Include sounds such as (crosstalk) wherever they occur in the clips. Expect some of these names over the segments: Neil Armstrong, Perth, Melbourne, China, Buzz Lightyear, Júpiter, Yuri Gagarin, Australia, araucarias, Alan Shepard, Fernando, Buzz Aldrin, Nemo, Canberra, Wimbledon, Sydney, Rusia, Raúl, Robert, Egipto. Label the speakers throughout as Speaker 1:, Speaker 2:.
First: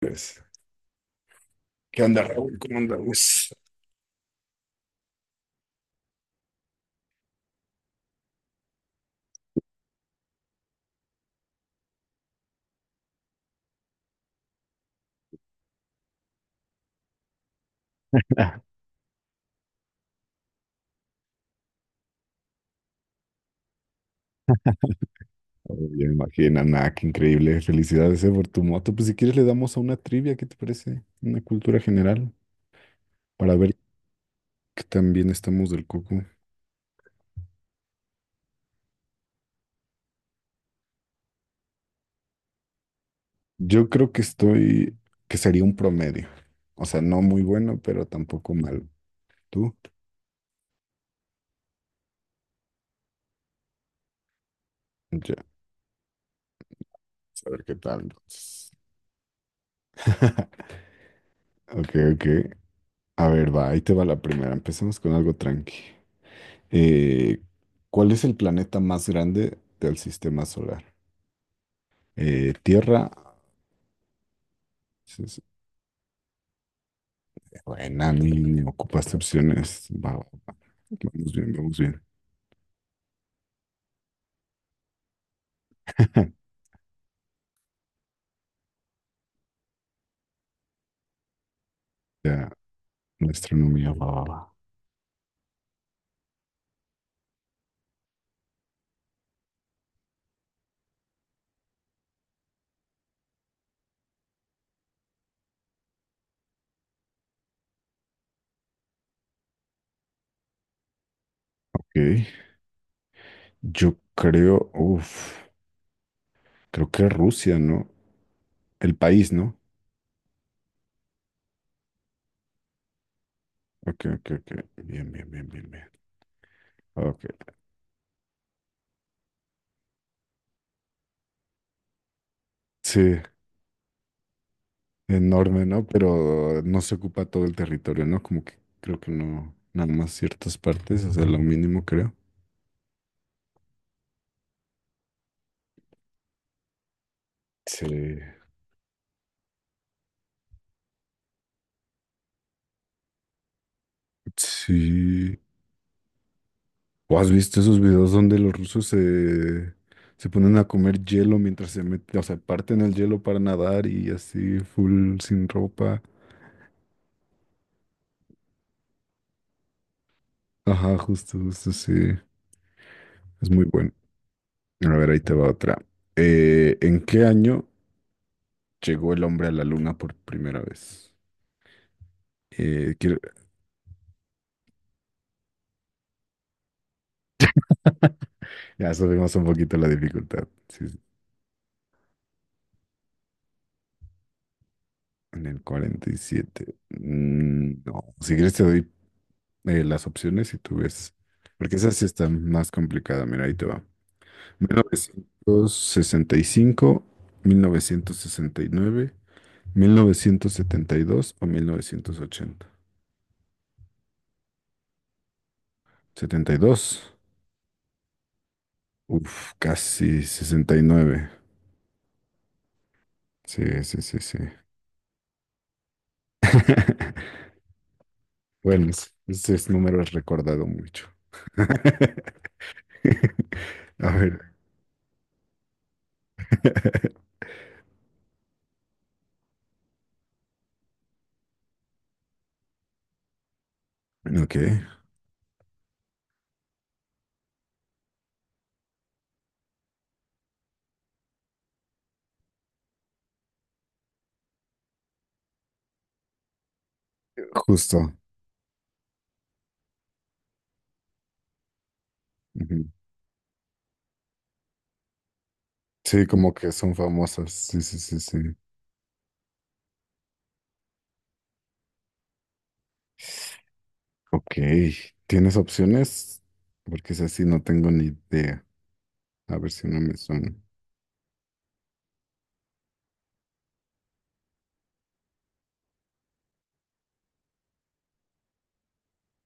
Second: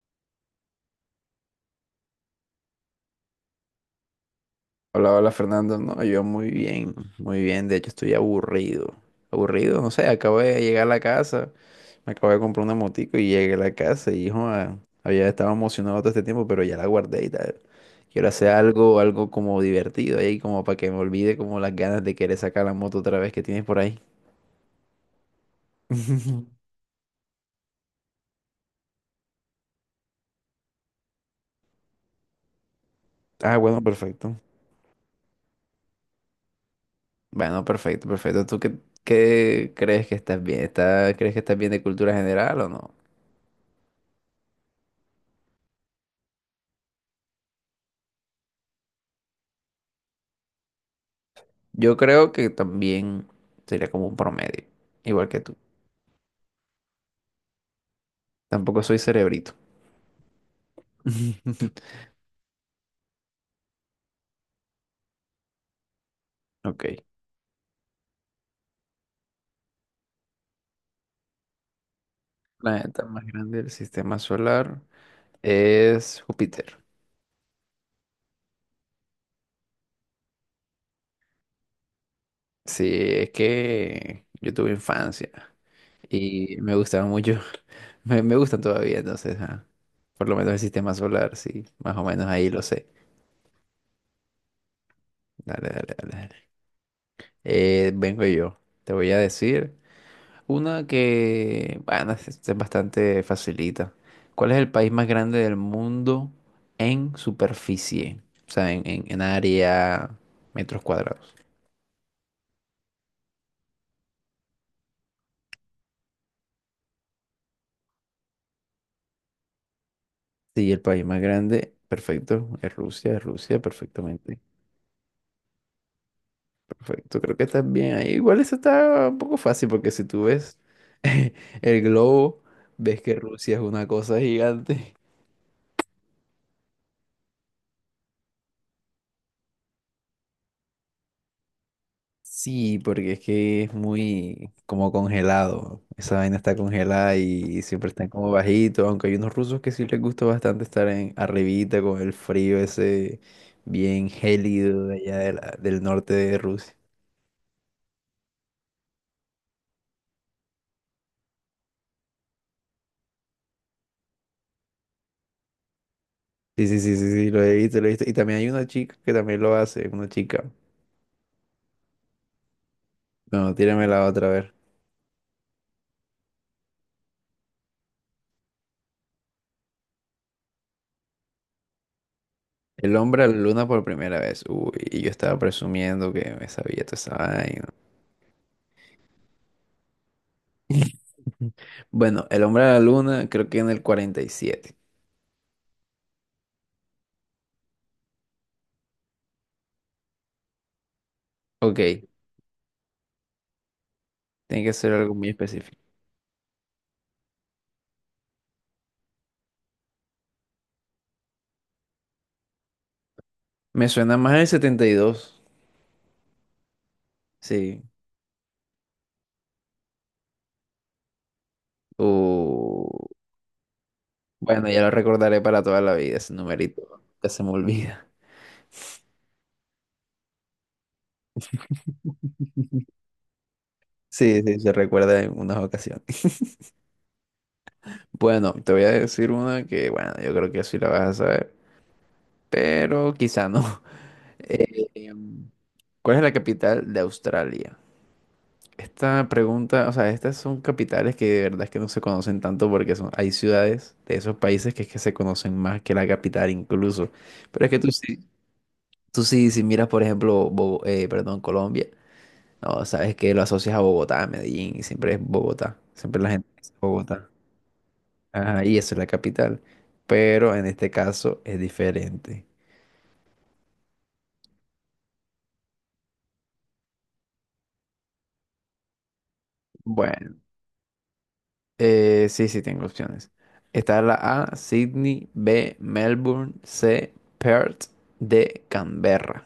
Speaker 1: Pues, ¿qué onda, Raúl? ¿Cómo andamos?
Speaker 2: Hola, hola Fernando. No, yo muy bien, muy bien. De hecho, estoy aburrido. Aburrido, no sé, acabo de llegar a la casa. Me acabo de comprar una motico y llegué a la casa y joda, había estado emocionado todo este tiempo, pero ya la guardé y tal. Quiero hacer algo, como divertido ahí, como para que me olvide como las ganas de querer sacar la moto otra vez que tienes por ahí.
Speaker 1: Oh, ya me imagino,
Speaker 2: (laughs)
Speaker 1: nada, qué increíble. Felicidades, por tu moto. Pues si quieres le damos a una trivia, ¿qué te parece? Una cultura general, para
Speaker 2: Ah,
Speaker 1: ver
Speaker 2: bueno, perfecto.
Speaker 1: qué tan bien estamos del coco.
Speaker 2: Bueno, perfecto, perfecto. ¿Tú qué crees que estás bien? ¿Estás, crees que estás bien de cultura general o no?
Speaker 1: Yo creo que estoy, que sería un promedio. O sea, no muy bueno, pero tampoco malo. ¿Tú?
Speaker 2: Yo creo que también sería como un promedio, igual
Speaker 1: Ya,
Speaker 2: que tú.
Speaker 1: a ver qué tal entonces.
Speaker 2: Tampoco soy cerebrito.
Speaker 1: (laughs)
Speaker 2: (laughs)
Speaker 1: Ok, ok. A ver, va, ahí te va la primera. Empecemos con algo tranqui.
Speaker 2: Ok.
Speaker 1: Eh, ¿Cuál es el planeta más grande del sistema solar?
Speaker 2: Planeta
Speaker 1: Tierra.
Speaker 2: más grande del sistema solar
Speaker 1: Dices,
Speaker 2: es Júpiter.
Speaker 1: buena, ni ocupaste opciones. Va, va, va. Vamos bien, vamos bien.
Speaker 2: Sí, es que yo tuve infancia
Speaker 1: (laughs)
Speaker 2: y me gustaba mucho. (laughs) Me gustan todavía, entonces, ajá. Por lo menos el sistema solar, sí. Más o menos
Speaker 1: Ya,
Speaker 2: ahí lo sé.
Speaker 1: la astronomía, va, va, va.
Speaker 2: Dale, dale, dale, dale. Vengo yo. Te voy a decir. Una que, bueno, es bastante facilita. ¿Cuál es el país más grande del mundo en superficie? O sea, en área, metros cuadrados.
Speaker 1: Ok. Yo creo, uff, creo que Rusia, ¿no? El país, ¿no?
Speaker 2: Sí, el país más grande, perfecto. Es Rusia,
Speaker 1: Ok, ok,
Speaker 2: perfectamente.
Speaker 1: ok. Bien, bien, bien, bien, bien.
Speaker 2: Perfecto, creo que
Speaker 1: Ok.
Speaker 2: estás bien ahí. Igual eso está un poco fácil porque si tú ves (laughs) el globo, ves que
Speaker 1: Sí,
Speaker 2: Rusia es una cosa gigante.
Speaker 1: enorme, ¿no? Pero no se ocupa todo el territorio, ¿no? Como que creo que no, nada más ciertas partes, o sea, lo mínimo creo.
Speaker 2: Sí, porque es que es muy como congelado. Esa vaina está congelada y
Speaker 1: Sí.
Speaker 2: siempre están como bajitos, aunque hay unos rusos que sí les gusta bastante estar en arribita con el frío ese bien gélido de allá de
Speaker 1: Sí.
Speaker 2: del norte de Rusia.
Speaker 1: ¿O has visto esos videos donde los rusos se ponen a comer hielo mientras se meten, o sea, parten el hielo para nadar y así, full sin ropa?
Speaker 2: Sí, sí, sí, sí, sí, lo he visto, lo he visto. Y también hay una chica que también lo hace, una chica.
Speaker 1: Ajá, justo, justo, sí. Es
Speaker 2: Bueno,
Speaker 1: muy
Speaker 2: tírame
Speaker 1: bueno.
Speaker 2: la otra vez.
Speaker 1: A ver, ahí te va otra. ¿En qué año llegó el hombre a la luna por primera vez?
Speaker 2: El
Speaker 1: Quiero...
Speaker 2: hombre a la luna por primera vez. Uy, y yo estaba presumiendo que me sabía toda esa vaina.
Speaker 1: Ya subimos un poquito la dificultad. Sí, sí,
Speaker 2: (laughs) Bueno, el hombre a la luna creo que en el 47.
Speaker 1: en el 47. Mm, no, si quieres te doy las opciones y tú ves. Porque esa sí
Speaker 2: Ok,
Speaker 1: está más complicada. Mira, ahí te va.
Speaker 2: tiene
Speaker 1: mil
Speaker 2: que
Speaker 1: novecientos sesenta
Speaker 2: ser algo muy específico.
Speaker 1: sesenta y cinco nueve 1972 o 1980
Speaker 2: Me suena más el 72,
Speaker 1: 72.
Speaker 2: sí.
Speaker 1: Uf, casi 69.
Speaker 2: O...
Speaker 1: Sí, sí, sí, sí.
Speaker 2: Bueno, ya lo recordaré para toda la vida, ese numerito que se
Speaker 1: (laughs)
Speaker 2: me olvida. (laughs)
Speaker 1: Bueno, ese es número es recordado mucho. (laughs) A ver.
Speaker 2: Sí, sí, se recuerda en unas ocasiones.
Speaker 1: (laughs)
Speaker 2: (laughs) Bueno, te voy a decir una que, bueno, yo creo que sí la vas a saber, pero quizá no. (laughs)
Speaker 1: Ok,
Speaker 2: Eh, em, ¿Cuál es la capital de Australia? Esta pregunta, o sea, estas son capitales que de verdad es que no se conocen tanto porque son, hay ciudades de esos países que es que se conocen más que la capital incluso. Pero es que
Speaker 1: justo.
Speaker 2: tú sí, si miras, por ejemplo, perdón, Colombia, no,
Speaker 1: Ujú.
Speaker 2: sabes que lo asocias a Bogotá, a Medellín, y siempre es Bogotá, siempre
Speaker 1: Sí,
Speaker 2: la gente
Speaker 1: como que
Speaker 2: dice
Speaker 1: son
Speaker 2: Bogotá.
Speaker 1: famosas. Sí, sí, sí, sí.
Speaker 2: Ajá, y eso es la capital. Pero en este caso es diferente.
Speaker 1: Ok, ¿tienes opciones? Porque es así, no tengo ni idea. A ver si no me
Speaker 2: Bueno.
Speaker 1: suena.
Speaker 2: Sí, sí, tengo opciones. Está la A, Sydney, B, Melbourne, C, Perth, D, Canberra.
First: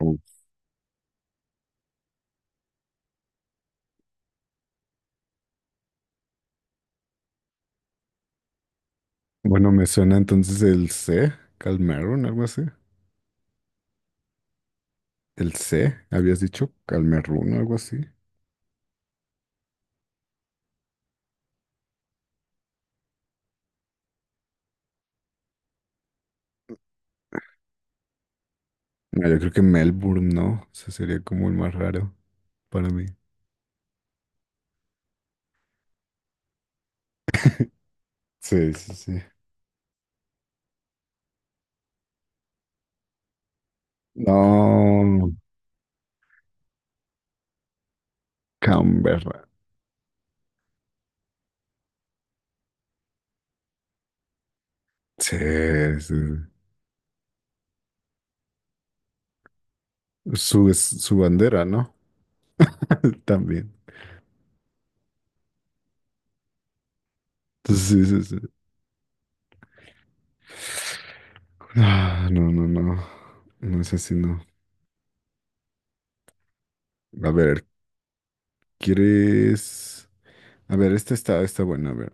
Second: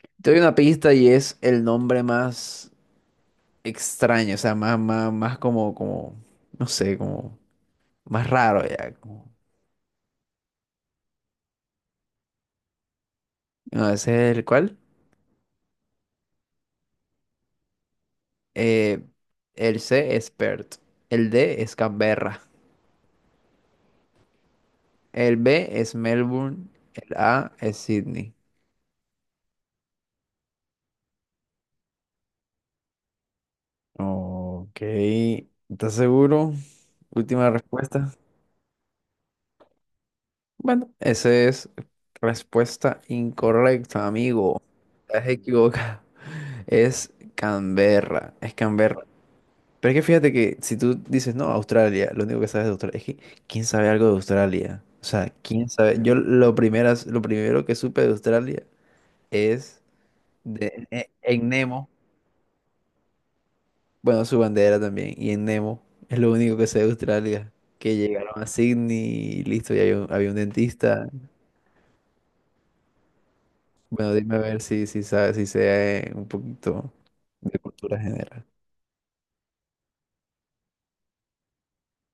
Speaker 1: Oh,
Speaker 2: Te doy una pista y es el nombre más extraño, o sea, más, más, más como, como, no sé, como más raro ya. Como...
Speaker 1: bueno, me suena entonces el C, Calmerun, algo así.
Speaker 2: No, ese es el cual.
Speaker 1: El C, habías dicho Calmerun, algo así.
Speaker 2: Eh, el C es Perth, el D es Canberra, el B es Melbourne, el A es Sydney.
Speaker 1: No, yo creo que Melbourne, ¿no? Ese sería como el más raro para mí.
Speaker 2: Ok, ¿estás seguro? Última respuesta.
Speaker 1: Sí, sí, sí.
Speaker 2: Bueno, esa es respuesta incorrecta, amigo. Estás
Speaker 1: No,
Speaker 2: equivocado. (laughs) Es Canberra, es Canberra.
Speaker 1: Canberra.
Speaker 2: Pero es que fíjate que si tú dices, no, Australia, lo único que sabes de Australia, es que ¿quién sabe algo de Australia? O sea,
Speaker 1: Sí,
Speaker 2: ¿quién sabe?
Speaker 1: sí.
Speaker 2: Yo lo primero que supe de Australia es
Speaker 1: Sí. Es
Speaker 2: de, e-
Speaker 1: su
Speaker 2: en
Speaker 1: bandera,
Speaker 2: Nemo,
Speaker 1: ¿no? (laughs) También.
Speaker 2: bueno, su bandera también, y en Nemo es lo único que sé de Australia, que
Speaker 1: Entonces, sí,
Speaker 2: llegaron
Speaker 1: sí,
Speaker 2: a
Speaker 1: sí.
Speaker 2: Sydney y listo, y había un dentista.
Speaker 1: Ah, no, no, no. No es así,
Speaker 2: Bueno, dime a
Speaker 1: no.
Speaker 2: ver si, si sabes, si sé un poquito
Speaker 1: A
Speaker 2: de
Speaker 1: ver,
Speaker 2: cultura general.
Speaker 1: ¿quieres? A ver, esta está buena. A ver,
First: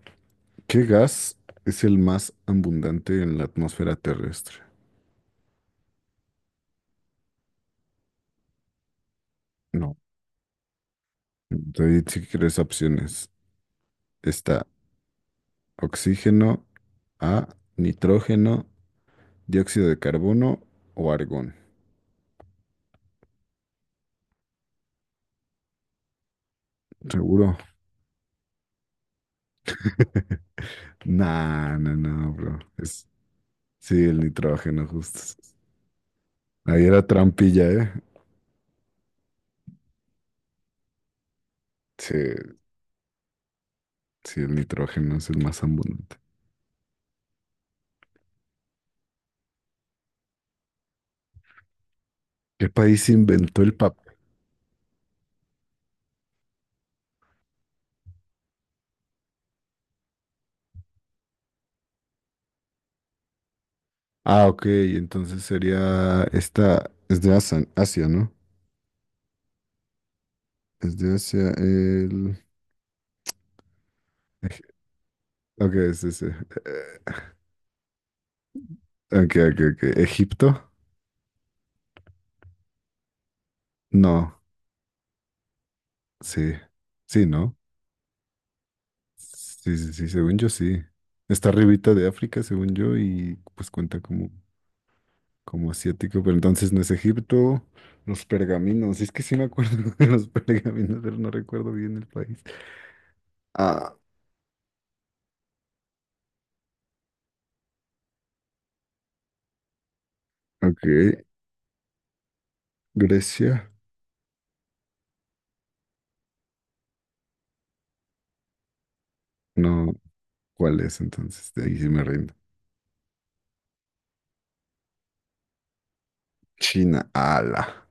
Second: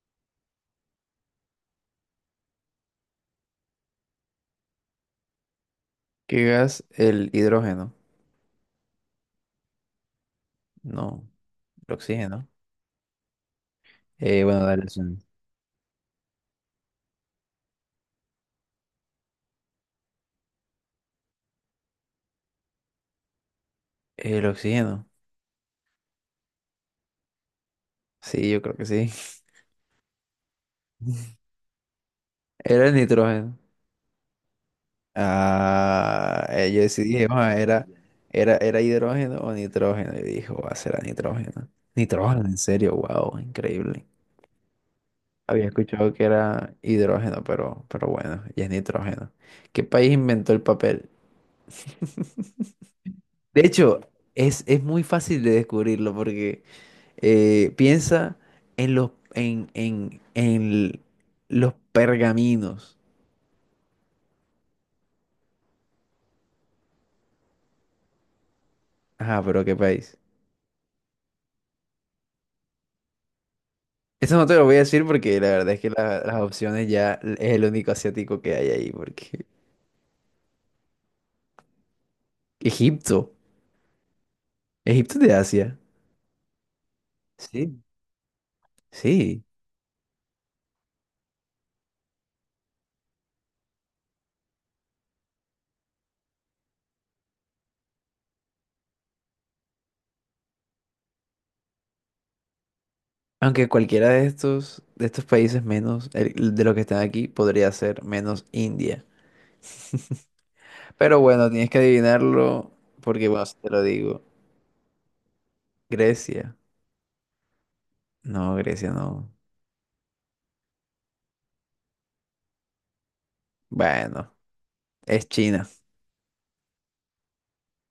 Speaker 1: ¿qué gas es el más abundante en la atmósfera terrestre?
Speaker 2: ¿Qué gas? El hidrógeno.
Speaker 1: No.
Speaker 2: No,
Speaker 1: Te
Speaker 2: el
Speaker 1: di si
Speaker 2: oxígeno.
Speaker 1: quieres opciones.
Speaker 2: Bueno,
Speaker 1: Está
Speaker 2: dale. Son...
Speaker 1: oxígeno, A, nitrógeno, dióxido de carbono o argón.
Speaker 2: El oxígeno.
Speaker 1: ¿Seguro?
Speaker 2: Sí, yo creo que sí. (laughs)
Speaker 1: Nah, no, no, bro.
Speaker 2: Era el nitrógeno.
Speaker 1: Sí, el nitrógeno, justo.
Speaker 2: Ah, yo
Speaker 1: Ahí era
Speaker 2: decidí, "Ah,
Speaker 1: trampilla,
Speaker 2: era,
Speaker 1: ¿eh?
Speaker 2: era, era hidrógeno o nitrógeno. Y dijo, va a ser nitrógeno.
Speaker 1: Sí,
Speaker 2: Nitrógeno, en serio, wow, increíble.
Speaker 1: sí, el nitrógeno es el más
Speaker 2: Había escuchado
Speaker 1: abundante.
Speaker 2: que era hidrógeno, pero bueno, ya es nitrógeno. ¿Qué país inventó el papel?
Speaker 1: ¿Qué país inventó
Speaker 2: De
Speaker 1: el
Speaker 2: hecho,
Speaker 1: papel?
Speaker 2: es muy fácil de descubrirlo porque piensa en los pergaminos.
Speaker 1: Ah, ok, entonces sería esta, es de Asia, Asia, ¿no?
Speaker 2: Ajá, pero qué país.
Speaker 1: Es de Asia, el...
Speaker 2: Eso no te
Speaker 1: Eg-
Speaker 2: lo voy a decir porque la verdad
Speaker 1: Ok,
Speaker 2: es que
Speaker 1: es ese.
Speaker 2: las opciones ya es el único asiático que hay ahí.
Speaker 1: Ok,
Speaker 2: Porque
Speaker 1: ok, ok. ¿Egipto?
Speaker 2: Egipto.
Speaker 1: No,
Speaker 2: Egipto es de Asia.
Speaker 1: sí. Sí, ¿no?
Speaker 2: Sí. Sí.
Speaker 1: Sí, sí, sí, según yo sí. Está arribita de África, según yo, y pues cuenta como, asiático, pero entonces no es Egipto. Los pergaminos, es que sí me acuerdo (laughs) de los pergaminos, pero no recuerdo bien el país.
Speaker 2: Aunque
Speaker 1: Ah,
Speaker 2: cualquiera de estos países menos de los que están aquí podría ser menos India. Pero
Speaker 1: ok.
Speaker 2: bueno, tienes que adivinarlo porque, bueno, si
Speaker 1: Grecia.
Speaker 2: te lo digo. Grecia. No, Grecia no.
Speaker 1: No, ¿cuál es entonces? De ahí sí me rindo.
Speaker 2: Bueno, es China.
Speaker 1: China, ala.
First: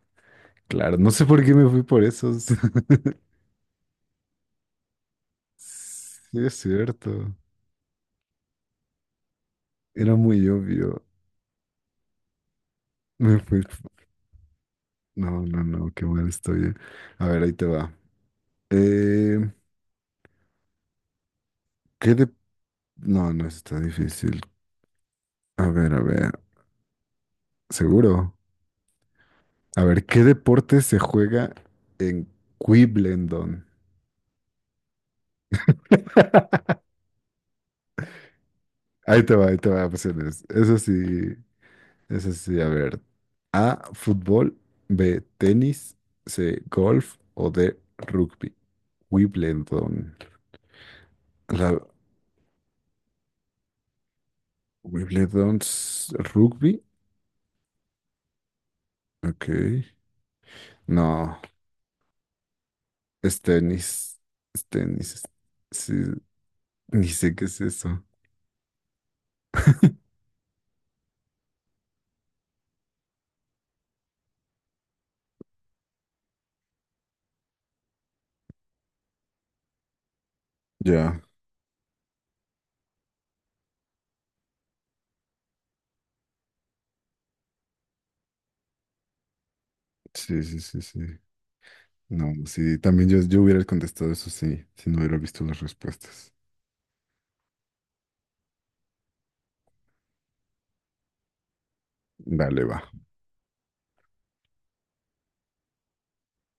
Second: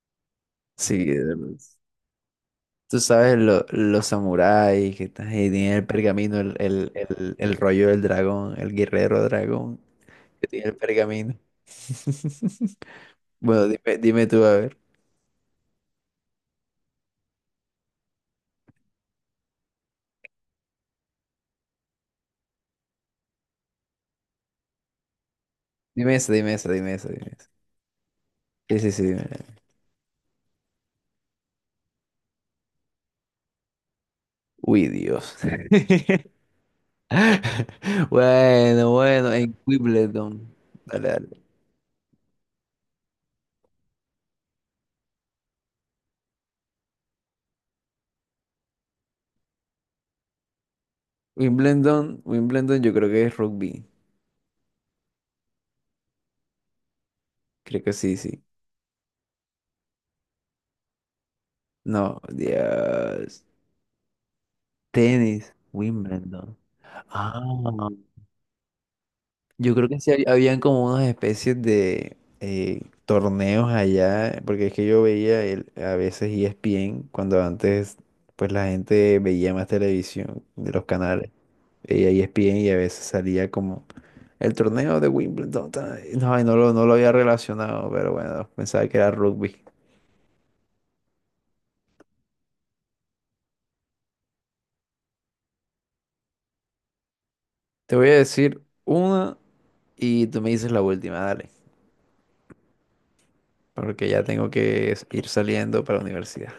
Speaker 1: Claro,
Speaker 2: Sí,
Speaker 1: no sé
Speaker 2: de
Speaker 1: por qué me fui por esos. (laughs)
Speaker 2: tú sabes los samuráis que están ahí, tienen el pergamino,
Speaker 1: Sí, es
Speaker 2: el, el,
Speaker 1: cierto.
Speaker 2: el, el rollo del dragón, el guerrero dragón
Speaker 1: Era
Speaker 2: que
Speaker 1: muy
Speaker 2: tiene el
Speaker 1: obvio.
Speaker 2: pergamino. (laughs)
Speaker 1: Me fui.
Speaker 2: Bueno, dime, dime tú, a ver.
Speaker 1: No, no, no, qué mal estoy. A ver, ahí te va. Eh, ¿Qué de... No, no, eso está difícil. A ver, a
Speaker 2: Dime
Speaker 1: ver.
Speaker 2: eso, dime eso, dime eso, dime eso.
Speaker 1: Seguro.
Speaker 2: Sí, sí, sí, dime.
Speaker 1: A ver, ¿qué deporte se juega en Quiblendon?
Speaker 2: Uy, Dios. (laughs) Bueno, bueno, en
Speaker 1: Ahí te va,
Speaker 2: Wimbledon.
Speaker 1: opciones.
Speaker 2: Dale, dale.
Speaker 1: Eso sí, a ver. A, fútbol, B, tenis, C, golf o D, rugby. Wimbledon. La
Speaker 2: Wimbledon, Wimbledon yo creo que es rugby.
Speaker 1: Wimbledon es rugby.
Speaker 2: Creo que sí, sí.
Speaker 1: Ok. No,
Speaker 2: No,
Speaker 1: es
Speaker 2: Dios.
Speaker 1: tenis. Es tenis.
Speaker 2: Tenis,
Speaker 1: Sí,
Speaker 2: Wimbledon.
Speaker 1: ni sé qué es
Speaker 2: Ah,
Speaker 1: eso.
Speaker 2: yo creo que sí habían como unas especies de torneos allá, porque es que yo veía el, a veces ESPN, cuando antes pues la gente veía más televisión de los
Speaker 1: Ya.
Speaker 2: canales, veía ESPN y a veces salía como el torneo de Wimbledon. Ta... No, y no lo, no lo había relacionado, pero bueno, pensaba que era rugby.
Speaker 1: Sí, sí, sí, sí. No, sí, también yo hubiera contestado eso sí, si no hubiera visto las respuestas.
Speaker 2: Te voy a decir una y tú me dices la última, dale.
Speaker 1: Dale, va.
Speaker 2: Porque ya tengo que ir saliendo para la universidad.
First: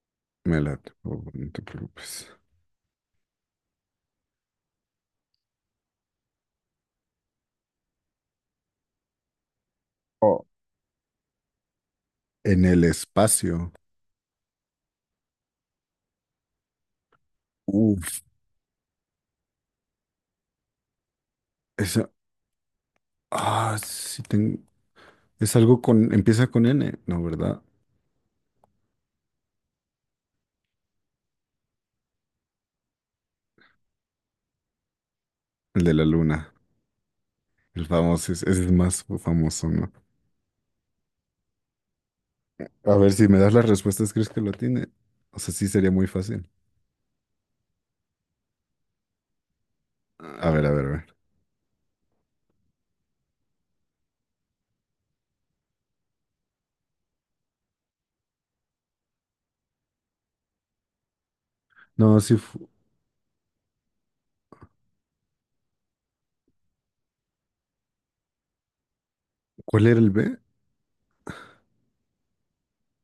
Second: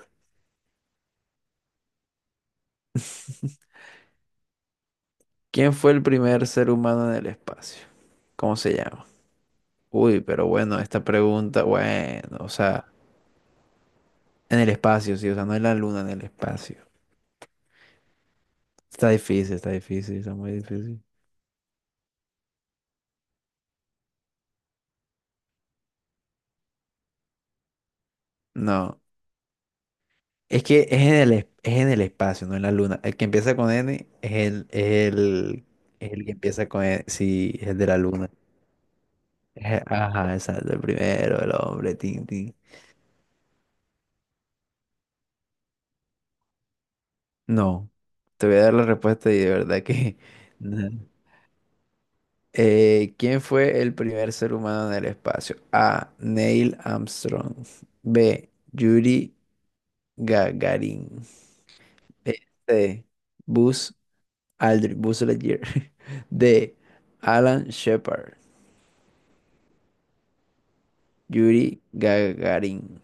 Speaker 1: Me late, por favor, no te preocupes.
Speaker 2: ¿Quién fue el primer ser humano en el espacio? ¿Cómo se llama? Uy,
Speaker 1: Oh,
Speaker 2: pero bueno, esta pregunta, bueno, o
Speaker 1: en el
Speaker 2: sea,
Speaker 1: espacio.
Speaker 2: en el espacio, sí, o sea, no en la luna, en el espacio.
Speaker 1: Uf,
Speaker 2: Está difícil, está difícil, está muy difícil.
Speaker 1: esa. Ah, sí, es algo con. Empieza con N, ¿no, verdad?
Speaker 2: No, es que es en el espacio, no en la luna. El que empieza con N es el, es el,
Speaker 1: El de la
Speaker 2: es el que
Speaker 1: luna.
Speaker 2: empieza con N, sí, es el
Speaker 1: El
Speaker 2: de la
Speaker 1: famoso,
Speaker 2: luna.
Speaker 1: ese es el más famoso,
Speaker 2: Es...
Speaker 1: ¿no?
Speaker 2: Ajá, exacto, el primero, el hombre, tin, tin.
Speaker 1: A ver, si me das las respuestas, ¿crees que lo tiene? O sea, sí sería muy fácil.
Speaker 2: No, te voy a dar la respuesta y de verdad que...
Speaker 1: A
Speaker 2: (laughs)
Speaker 1: ver, a ver, a
Speaker 2: no.
Speaker 1: ver.
Speaker 2: ¿Quién fue el primer ser humano en el espacio? A. Neil Armstrong. B. Yuri Gagarin.
Speaker 1: No, sí.
Speaker 2: E, C. Buzz Aldrin. Buzz Lightyear. (laughs) D. Alan Shepard.
Speaker 1: ¿Cuál era el B?
Speaker 2: Yuri Gagarin.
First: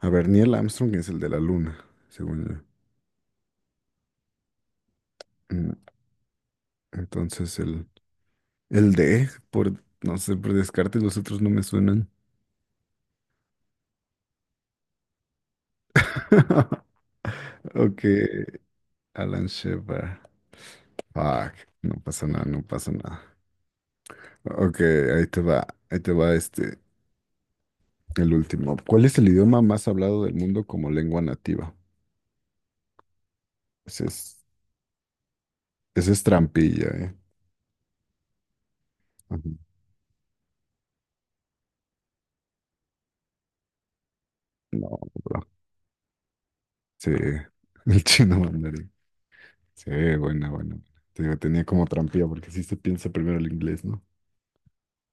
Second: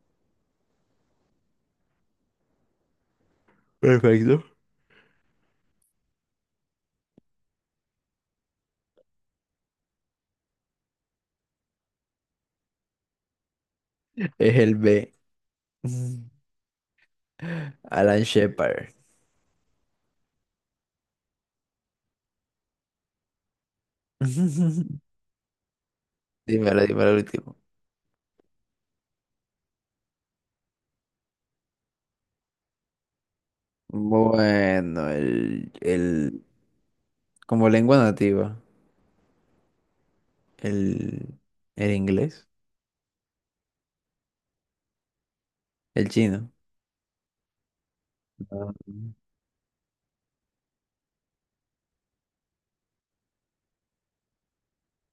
Speaker 1: A ver, Neil Armstrong es el de la luna, según yo.
Speaker 2: Perfecto.
Speaker 1: Mm, Entonces, el D, por, no sé, por descarte, los otros no me suenan.
Speaker 2: Es el B.
Speaker 1: (laughs) Ok,
Speaker 2: Alan Shepard.
Speaker 1: Alan Shepard. Fuck, no pasa nada, no pasa nada. Ok,
Speaker 2: (laughs)
Speaker 1: ahí te va este,
Speaker 2: Dímelo, dímelo el último.
Speaker 1: el último. ¿Cuál es el idioma más hablado del mundo como lengua nativa? Ese es,
Speaker 2: Bueno, el,
Speaker 1: ese es
Speaker 2: el
Speaker 1: trampilla, ¿eh?
Speaker 2: Como lengua nativa,
Speaker 1: Ajá.
Speaker 2: el, el inglés,
Speaker 1: No, bro.
Speaker 2: el chino.
Speaker 1: Sí, (laughs) el chino
Speaker 2: Ah.
Speaker 1: mandarín. Sí, buena, buena. Te digo, tenía como trampilla porque sí se piensa primero el inglés, ¿no?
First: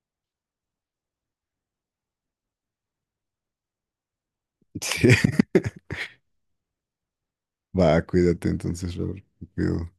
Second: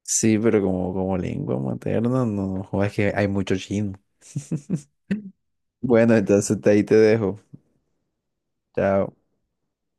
Speaker 2: Sí, pero como, como lengua materna, no, joder, es que hay mucho chino. (laughs)
Speaker 1: Sí. (laughs)
Speaker 2: Bueno, entonces ahí te dejo.
Speaker 1: Va, cuídate entonces,
Speaker 2: Chao.
Speaker 1: Robert. Te cuido.